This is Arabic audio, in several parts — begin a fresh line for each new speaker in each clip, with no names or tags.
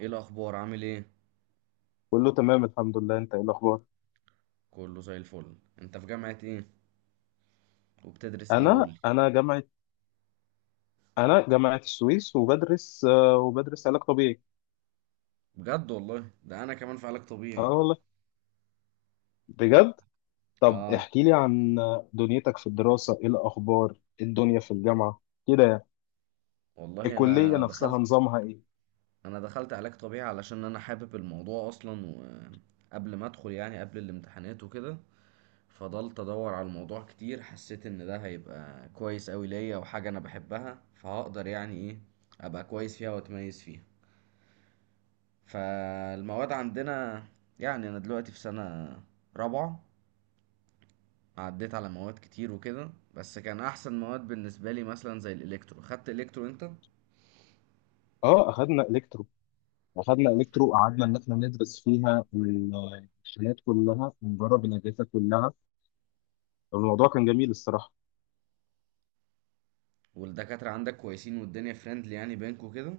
ايه الاخبار؟ عامل ايه؟
كله تمام الحمد لله. انت ايه الاخبار؟
كله زي الفل. انت في جامعة ايه؟ وبتدرس ايه
انا
قولي؟
انا جامعه، انا جامعه السويس وبدرس وبدرس علاج طبيعي.
بجد والله؟ ده انا كمان في علاج
اه
طبيعي.
والله، بجد. طب
اه
احكي لي عن دنيتك في الدراسه، ايه الاخبار؟ ايه الدنيا في الجامعه كده يعني؟
والله.
الكليه
انا
نفسها
دخلت،
نظامها ايه؟
انا دخلت علاج طبيعي علشان انا حابب الموضوع اصلا، وقبل ما ادخل يعني قبل الامتحانات وكده فضلت ادور على الموضوع كتير. حسيت ان ده هيبقى كويس قوي ليا وحاجة انا بحبها، فهقدر يعني ايه ابقى كويس فيها واتميز فيها. فالمواد عندنا، يعني انا دلوقتي في سنة رابعة، عديت على مواد كتير وكده، بس كان احسن مواد بالنسبه لي مثلا زي الالكترو. خدت الكترو انت؟
اه اخدنا الكترو. اخدنا الكترو وقعدنا ان احنا ندرس فيها الحاجات كلها ونجرب الاجهزه كلها. الموضوع كان جميل الصراحه.
والدكاتره عندك كويسين والدنيا فريندلي يعني بينكوا كده؟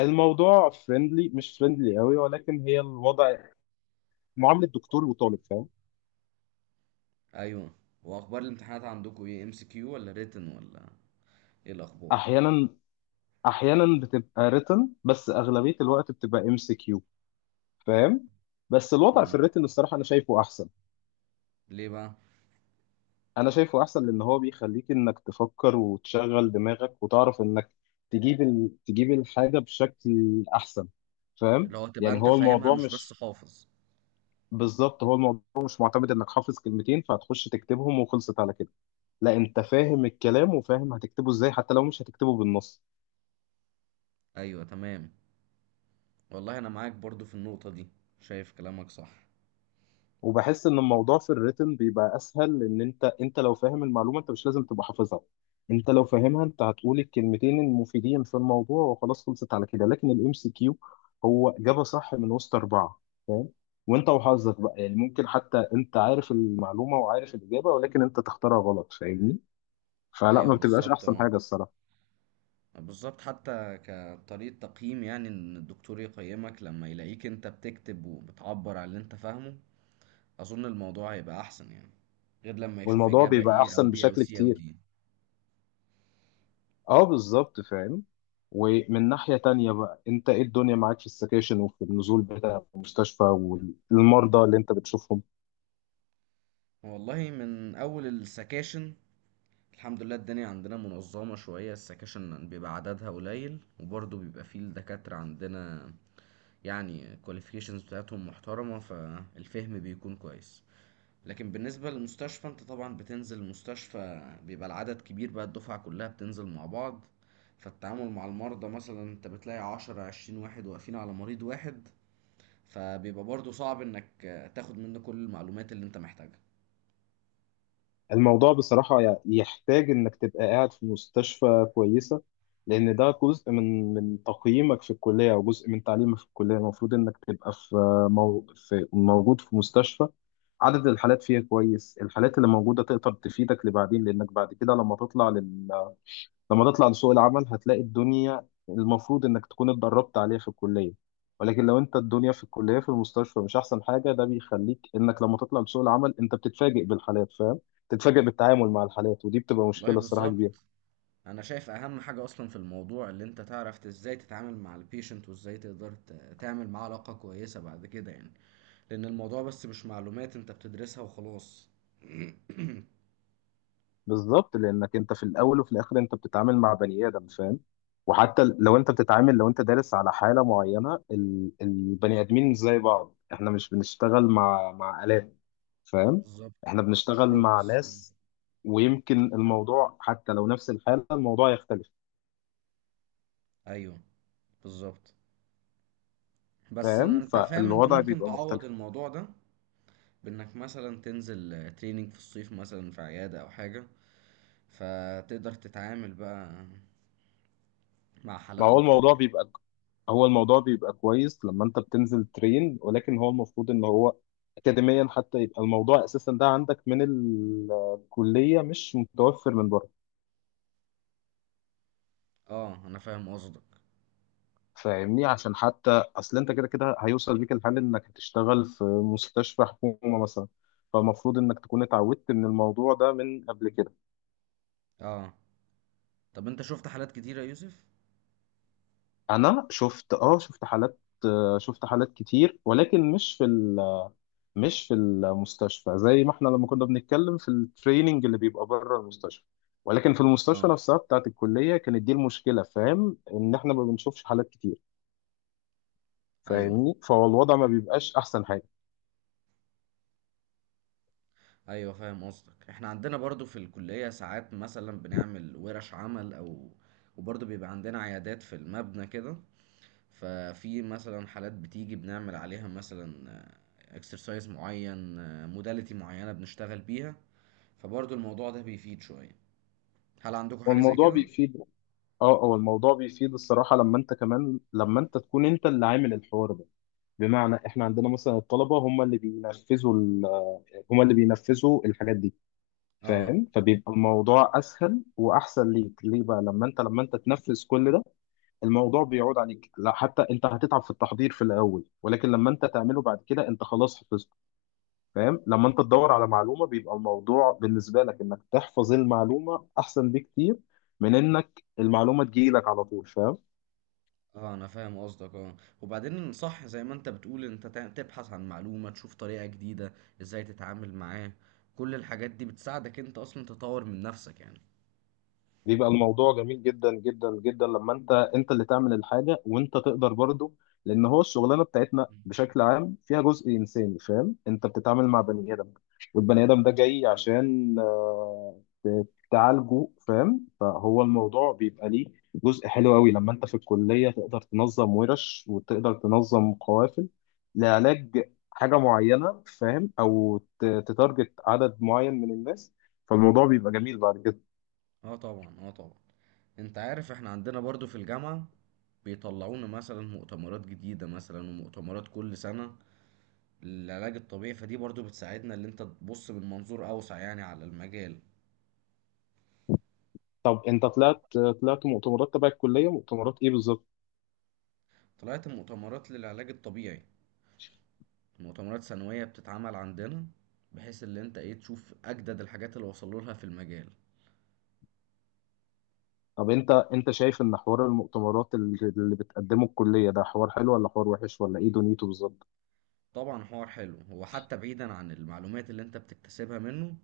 الموضوع فريندلي، مش فريندلي قوي، ولكن هي الوضع معامله دكتور وطالب. فاهم؟
ايوه. واخبار الامتحانات عندكوا ايه؟ ام سي كيو ولا ريتن ولا ايه الاخبار؟
احيانا، احيانا بتبقى written، بس اغلبيه الوقت بتبقى ام سي كيو. فاهم؟ بس الوضع في
مم.
الريتن الصراحه انا شايفه احسن.
ليه بقى؟
انا شايفه احسن لان هو بيخليك انك تفكر وتشغل دماغك وتعرف انك تجيب تجيب الحاجه بشكل احسن. فاهم
اللي هو تبقى
يعني؟
انت
هو
فاهمها
الموضوع
مش بس
مش،
حافظ.
بالظبط، هو الموضوع مش معتمد انك حافظ كلمتين فهتخش تكتبهم وخلصت على كده. لا، انت فاهم الكلام وفاهم هتكتبه ازاي حتى لو مش هتكتبه بالنص.
ايوه تمام. والله انا معاك برضو في النقطه دي، شايف كلامك صح.
وبحس ان الموضوع في الريتم بيبقى اسهل لان انت لو فاهم المعلومه انت مش لازم تبقى حافظها. انت لو فاهمها انت هتقول الكلمتين المفيدين في الموضوع وخلاص خلصت على كده، لكن الام سي كيو هو اجابه صح من وسط اربعه. فاهم؟ وانت وحظك بقى يعني، ممكن حتى انت عارف المعلومه وعارف الاجابه ولكن انت تختارها غلط. فاهمني؟ فلا، ما
ايوه
بتبقاش
بالظبط.
احسن
اه
حاجه الصراحه.
بالظبط، حتى كطريقه تقييم، يعني ان الدكتور يقيمك لما يلاقيك انت بتكتب وبتعبر عن اللي انت فاهمه، أظن الموضوع هيبقى أحسن يعني، غير لما يشوف
والموضوع
إجابة
بيبقى
A أو
احسن
B أو
بشكل
C أو
كتير.
D.
اه بالظبط، فاهم. ومن ناحية تانية بقى، انت ايه الدنيا معاك في السكاشن وفي النزول بتاع المستشفى والمرضى اللي انت بتشوفهم؟
والله من أول السكاشن الحمد لله الدنيا عندنا منظمة شوية. السكاشن بيبقى عددها قليل، وبرضه بيبقى فيه الدكاترة عندنا يعني qualifications بتاعتهم محترمة، فالفهم بيكون كويس. لكن بالنسبة للمستشفى، انت طبعا بتنزل المستشفى بيبقى العدد كبير بقى، الدفعة كلها بتنزل مع بعض. فالتعامل مع المرضى مثلا انت بتلاقي عشرة عشرين واحد واقفين على مريض واحد، فبيبقى برضو صعب انك تاخد منه كل المعلومات اللي انت محتاجها.
الموضوع بصراحة يحتاج انك تبقى قاعد في مستشفى كويسة، لان ده جزء من تقييمك في الكلية او جزء من تعليمك في الكلية. المفروض انك تبقى في، في، موجود في مستشفى عدد الحالات فيها كويس. الحالات اللي موجودة تقدر تفيدك لبعدين، لانك بعد كده لما تطلع لما تطلع لسوق العمل هتلاقي الدنيا المفروض انك تكون اتدربت عليها في الكلية. ولكن لو انت الدنيا في الكلية في المستشفى مش احسن حاجة، ده بيخليك انك لما تطلع لسوق العمل انت بتتفاجئ بالحالات. فاهم؟ بتتفاجئ بالتعامل مع الحالات، ودي بتبقى
والله
مشكلة الصراحة كبيرة.
بالظبط. انا شايف اهم حاجة اصلا في الموضوع اللي انت تعرف ازاي تتعامل مع البيشنت، وازاي تقدر تعمل معاه علاقة كويسة بعد كده يعني. لان الموضوع بس مش معلومات انت بتدرسها وخلاص.
بالظبط، لانك انت في الاول وفي الاخر انت بتتعامل مع بني ادم. فاهم؟ وحتى لو انت بتتعامل، لو انت دارس على حالة معينة، البني ادمين مش زي بعض، احنا مش بنشتغل مع آلات. فاهم؟
بالظبط.
احنا
مش
بنشتغل مع
روبوتس.
ناس. ويمكن الموضوع حتى لو نفس الحالة، الموضوع يختلف.
ايوه بالظبط. بس إن
فاهم؟
انت فاهم، انت
فالوضع
ممكن
بيبقى
تعوض
مختلف.
الموضوع ده بانك مثلا تنزل تريننج في الصيف مثلا في عيادة او حاجة، فتقدر تتعامل بقى مع
ما
حالات
هو
اكتر
الموضوع
يعني.
بيبقى، هو الموضوع بيبقى كويس لما انت بتنزل ترين، ولكن هو المفروض ان هو اكاديميا حتى يبقى الموضوع اساسا ده عندك من الكلية، مش متوفر من بره.
اه انا فاهم قصدك.
فاهمني؟ عشان حتى اصل انت كده كده هيوصل بيك الحال انك هتشتغل في مستشفى حكومة مثلا، فالمفروض انك تكون اتعودت من الموضوع ده من قبل كده.
اه طب انت شفت حالات كتيرة يا يوسف؟
انا شفت، اه شفت حالات، شفت حالات كتير ولكن مش في مش في المستشفى. زي ما احنا لما كنا بنتكلم في التريننج اللي بيبقى بره المستشفى، ولكن في المستشفى
اه.
نفسها بتاعت الكلية كانت دي المشكلة. فاهم؟ ان احنا ما بنشوفش حالات كتير.
ايوه.
فاهمني؟ فهو الوضع ما بيبقاش احسن حاجة.
ايوه فاهم قصدك. احنا عندنا برضو في الكلية ساعات مثلا بنعمل ورش عمل او، وبرضو بيبقى عندنا عيادات في المبنى كده، ففي مثلا حالات بتيجي بنعمل عليها مثلا اكسرسايز معين، موداليتي معينة بنشتغل بيها، فبرضو الموضوع ده بيفيد شوية. هل عندكم حاجة زي
والموضوع
كده؟
بيفيد. اه، هو الموضوع بيفيد الصراحة، لما انت كمان لما انت تكون انت اللي عامل الحوار ده. بمعنى، احنا عندنا مثلا الطلبة هم اللي بينفذوا هم اللي بينفذوا الحاجات دي.
اه.
فاهم؟ فبيبقى الموضوع اسهل واحسن ليك. ليه بقى؟ لما انت، لما انت تنفذ كل ده الموضوع بيعود عليك. لا حتى انت هتتعب في التحضير في الاول، ولكن لما انت تعمله بعد كده انت خلاص حفظته. فاهم؟ لما انت تدور على معلومه بيبقى الموضوع بالنسبه لك انك تحفظ المعلومه احسن بكتير من انك المعلومه تجيلك على طول. فاهم؟
اه انا فاهم قصدك. اه وبعدين صح زي ما انت بتقول انت تبحث عن معلومة، تشوف طريقة جديدة ازاي تتعامل معاه، كل الحاجات دي بتساعدك انت اصلا تطور من نفسك يعني.
بيبقى الموضوع جميل جدا جدا جدا لما انت اللي تعمل الحاجه وانت تقدر برضه، لان هو الشغلانه بتاعتنا
مم.
بشكل عام فيها جزء انساني. فاهم؟ انت بتتعامل مع بني ادم، والبني ادم ده جاي عشان تعالجه. فاهم؟ فهو الموضوع بيبقى ليه جزء حلو قوي لما انت في الكليه تقدر تنظم ورش وتقدر تنظم قوافل لعلاج حاجه معينه. فاهم؟ او تتارجت عدد معين من الناس. فالموضوع بيبقى جميل بعد كده.
اه طبعا. اه طبعا. انت عارف احنا عندنا برضو في الجامعة بيطلعونا مثلا مؤتمرات جديدة مثلا، ومؤتمرات كل سنة للعلاج الطبيعي، فدي برضو بتساعدنا اللي انت تبص من منظور اوسع يعني على المجال.
طب انت طلعت، طلعت مؤتمرات تبع الكليه، مؤتمرات ايه بالظبط؟
طلعت مؤتمرات للعلاج الطبيعي، مؤتمرات سنوية بتتعمل عندنا، بحيث اللي انت ايه تشوف اجدد الحاجات اللي وصلوا لها في المجال.
طب انت شايف ان حوار المؤتمرات اللي بتقدمه الكليه ده حوار حلو ولا حوار وحش ولا ايه دنيته بالظبط؟
طبعا حوار حلو، هو حتى بعيدا عن المعلومات اللي انت بتكتسبها منه،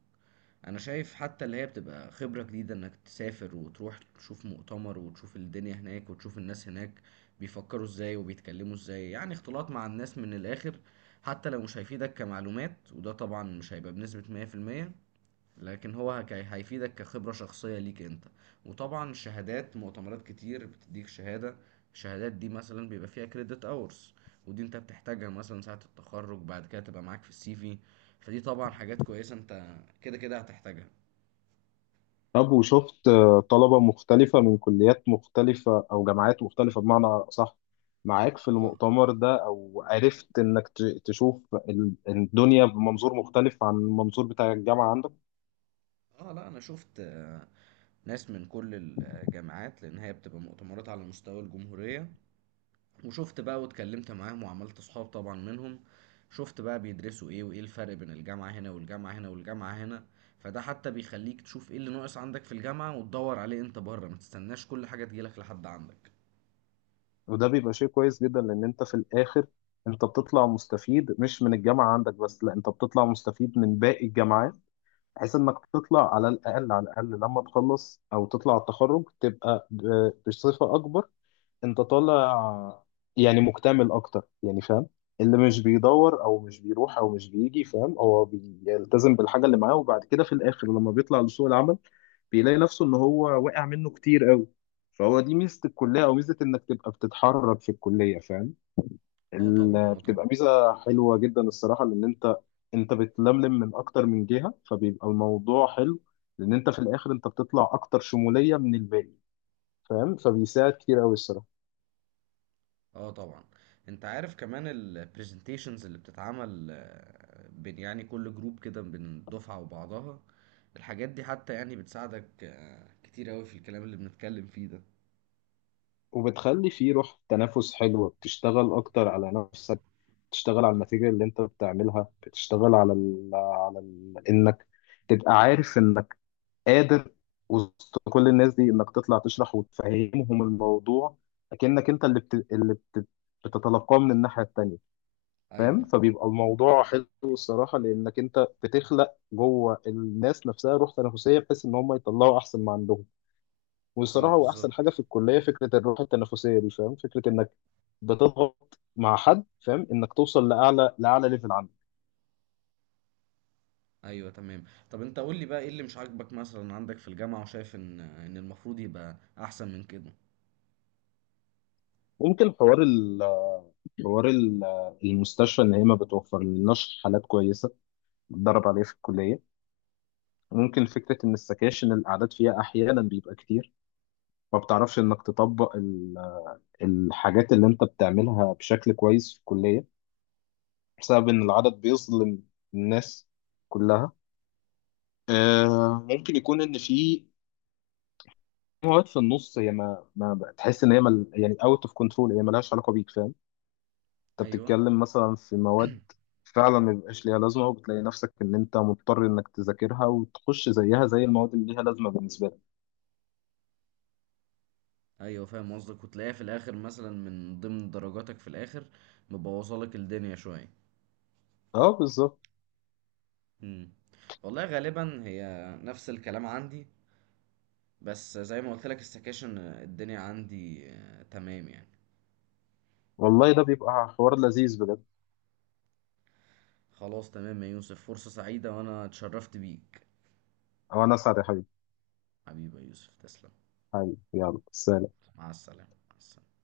انا شايف حتى اللي هي بتبقى خبرة جديدة انك تسافر وتروح تشوف مؤتمر وتشوف الدنيا هناك وتشوف الناس هناك بيفكروا ازاي وبيتكلموا ازاي، يعني اختلاط مع الناس من الاخر. حتى لو مش هيفيدك كمعلومات، وده طبعا مش هيبقى بنسبة 100%، لكن هو هيفيدك كخبرة شخصية ليك انت. وطبعا شهادات مؤتمرات كتير بتديك شهادة، الشهادات دي مثلا بيبقى فيها كريدت اورز، ودي انت بتحتاجها مثلا ساعة التخرج، بعد كده تبقى معاك في السي في، فدي طبعا حاجات كويسة انت كده كده هتحتاجها.
طب وشفت طلبه مختلفه من كليات مختلفه او جامعات مختلفه بمعنى صح معاك في
ف...
المؤتمر ده؟ او عرفت انك تشوف الدنيا بمنظور مختلف عن المنظور بتاع الجامعه عندك؟
اه لا انا شفت ناس من كل الجامعات، لان هي بتبقى مؤتمرات على مستوى الجمهورية. وشفت بقى واتكلمت معاهم وعملت صحاب طبعا منهم، شفت بقى بيدرسوا ايه وايه الفرق بين الجامعة هنا والجامعة هنا والجامعة هنا، فده حتى بيخليك تشوف ايه اللي ناقص عندك في الجامعة وتدور عليه انت بره، ما تستناش كل حاجة تجيلك لحد عندك.
وده بيبقى شيء كويس جدا، لان انت في الاخر انت بتطلع مستفيد مش من الجامعه عندك بس، لا انت بتطلع مستفيد من باقي الجامعات. بحيث انك تطلع، على الاقل على الاقل لما تخلص او تطلع على التخرج، تبقى بصفه اكبر انت طالع، يعني مكتمل اكتر يعني. فاهم؟ اللي مش بيدور او مش بيروح او مش بيجي، فاهم، هو بيلتزم بالحاجه اللي معاه، وبعد كده في الاخر لما بيطلع لسوق العمل بيلاقي نفسه ان هو واقع منه كتير قوي. فهو دي ميزه الكليه او ميزه انك تبقى بتتحرك في الكليه. فاهم؟
اه طبعا. اه
بتبقى
طبعا.
ميزه حلوه جدا الصراحه، لان انت، انت بتلملم من اكتر من جهه، فبيبقى الموضوع حلو. لان انت في الاخر انت بتطلع اكتر شموليه من الباقي. فاهم؟ فبيساعد كتير قوي الصراحه.
اه طبعا. انت عارف كمان البرزنتيشنز اللي بتتعمل بين يعني كل جروب كده بين الدفعة وبعضها، الحاجات دي حتى يعني بتساعدك كتير اوي في الكلام اللي بنتكلم فيه ده.
وبتخلي فيه روح تنافس حلوه، بتشتغل اكتر على نفسك، بتشتغل على الماتيريال اللي انت بتعملها، بتشتغل على ال انك تبقى عارف انك قادر وسط كل الناس دي انك تطلع تشرح وتفهمهم الموضوع. اكنك انت بتتلقاه من الناحية التانية.
ايوه.
فاهم؟ فبيبقى الموضوع حلو الصراحة، لانك انت بتخلق جوه الناس نفسها روح تنافسية بحيث ان هم يطلعوا احسن ما عندهم.
اه
والصراحة هو احسن حاجة
بالظبط.
في الكلية فكرة الروح التنافسية دي. فاهم؟ فكرة انك بتضغط مع حد، فاهم، انك توصل لاعلى، لاعلى ليفل عنده.
ايوه تمام. طب انت قول لي بقى ايه اللي مش عاجبك مثلا عندك في الجامعه، وشايف ان المفروض يبقى احسن من كده؟
ممكن حوار المستشفى ان هي ما بتوفر لناش حالات كويسة بتدرب عليه في الكلية. ممكن فكرة إن السكاشن الأعداد فيها أحيانا بيبقى كتير، ما بتعرفش إنك تطبق الحاجات اللي أنت بتعملها بشكل كويس في الكلية بسبب إن العدد بيظلم الناس كلها. ممكن يكون إن في مواد في النص هي ما بتحس إن هي مل يعني أوت أوف كنترول، هي ملهاش علاقة بيك. فاهم؟ أنت
ايوه.
بتتكلم مثلا في مواد فعلا ما بيبقاش ليها لازمة، وبتلاقي نفسك إن أنت مضطر إنك تذاكرها وتخش زيها زي المواد اللي ليها لازمة بالنسبة لك.
ايوه فاهم قصدك، وتلاقيها في الاخر مثلا من ضمن درجاتك في الاخر، مبوظه لك الدنيا شويه.
أه بالظبط.
امم والله غالبا هي نفس الكلام عندي، بس زي ما قلت لك السكاشن الدنيا عندي تمام يعني.
والله ده بيبقى حوار لذيذ بجد.
خلاص تمام يا يوسف، فرصه سعيده وانا اتشرفت بيك.
او انا اسعد يا حبيبي.
حبيبي يا يوسف تسلم.
حبيبي يلا سلام.
مع السلامه، مع السلامة.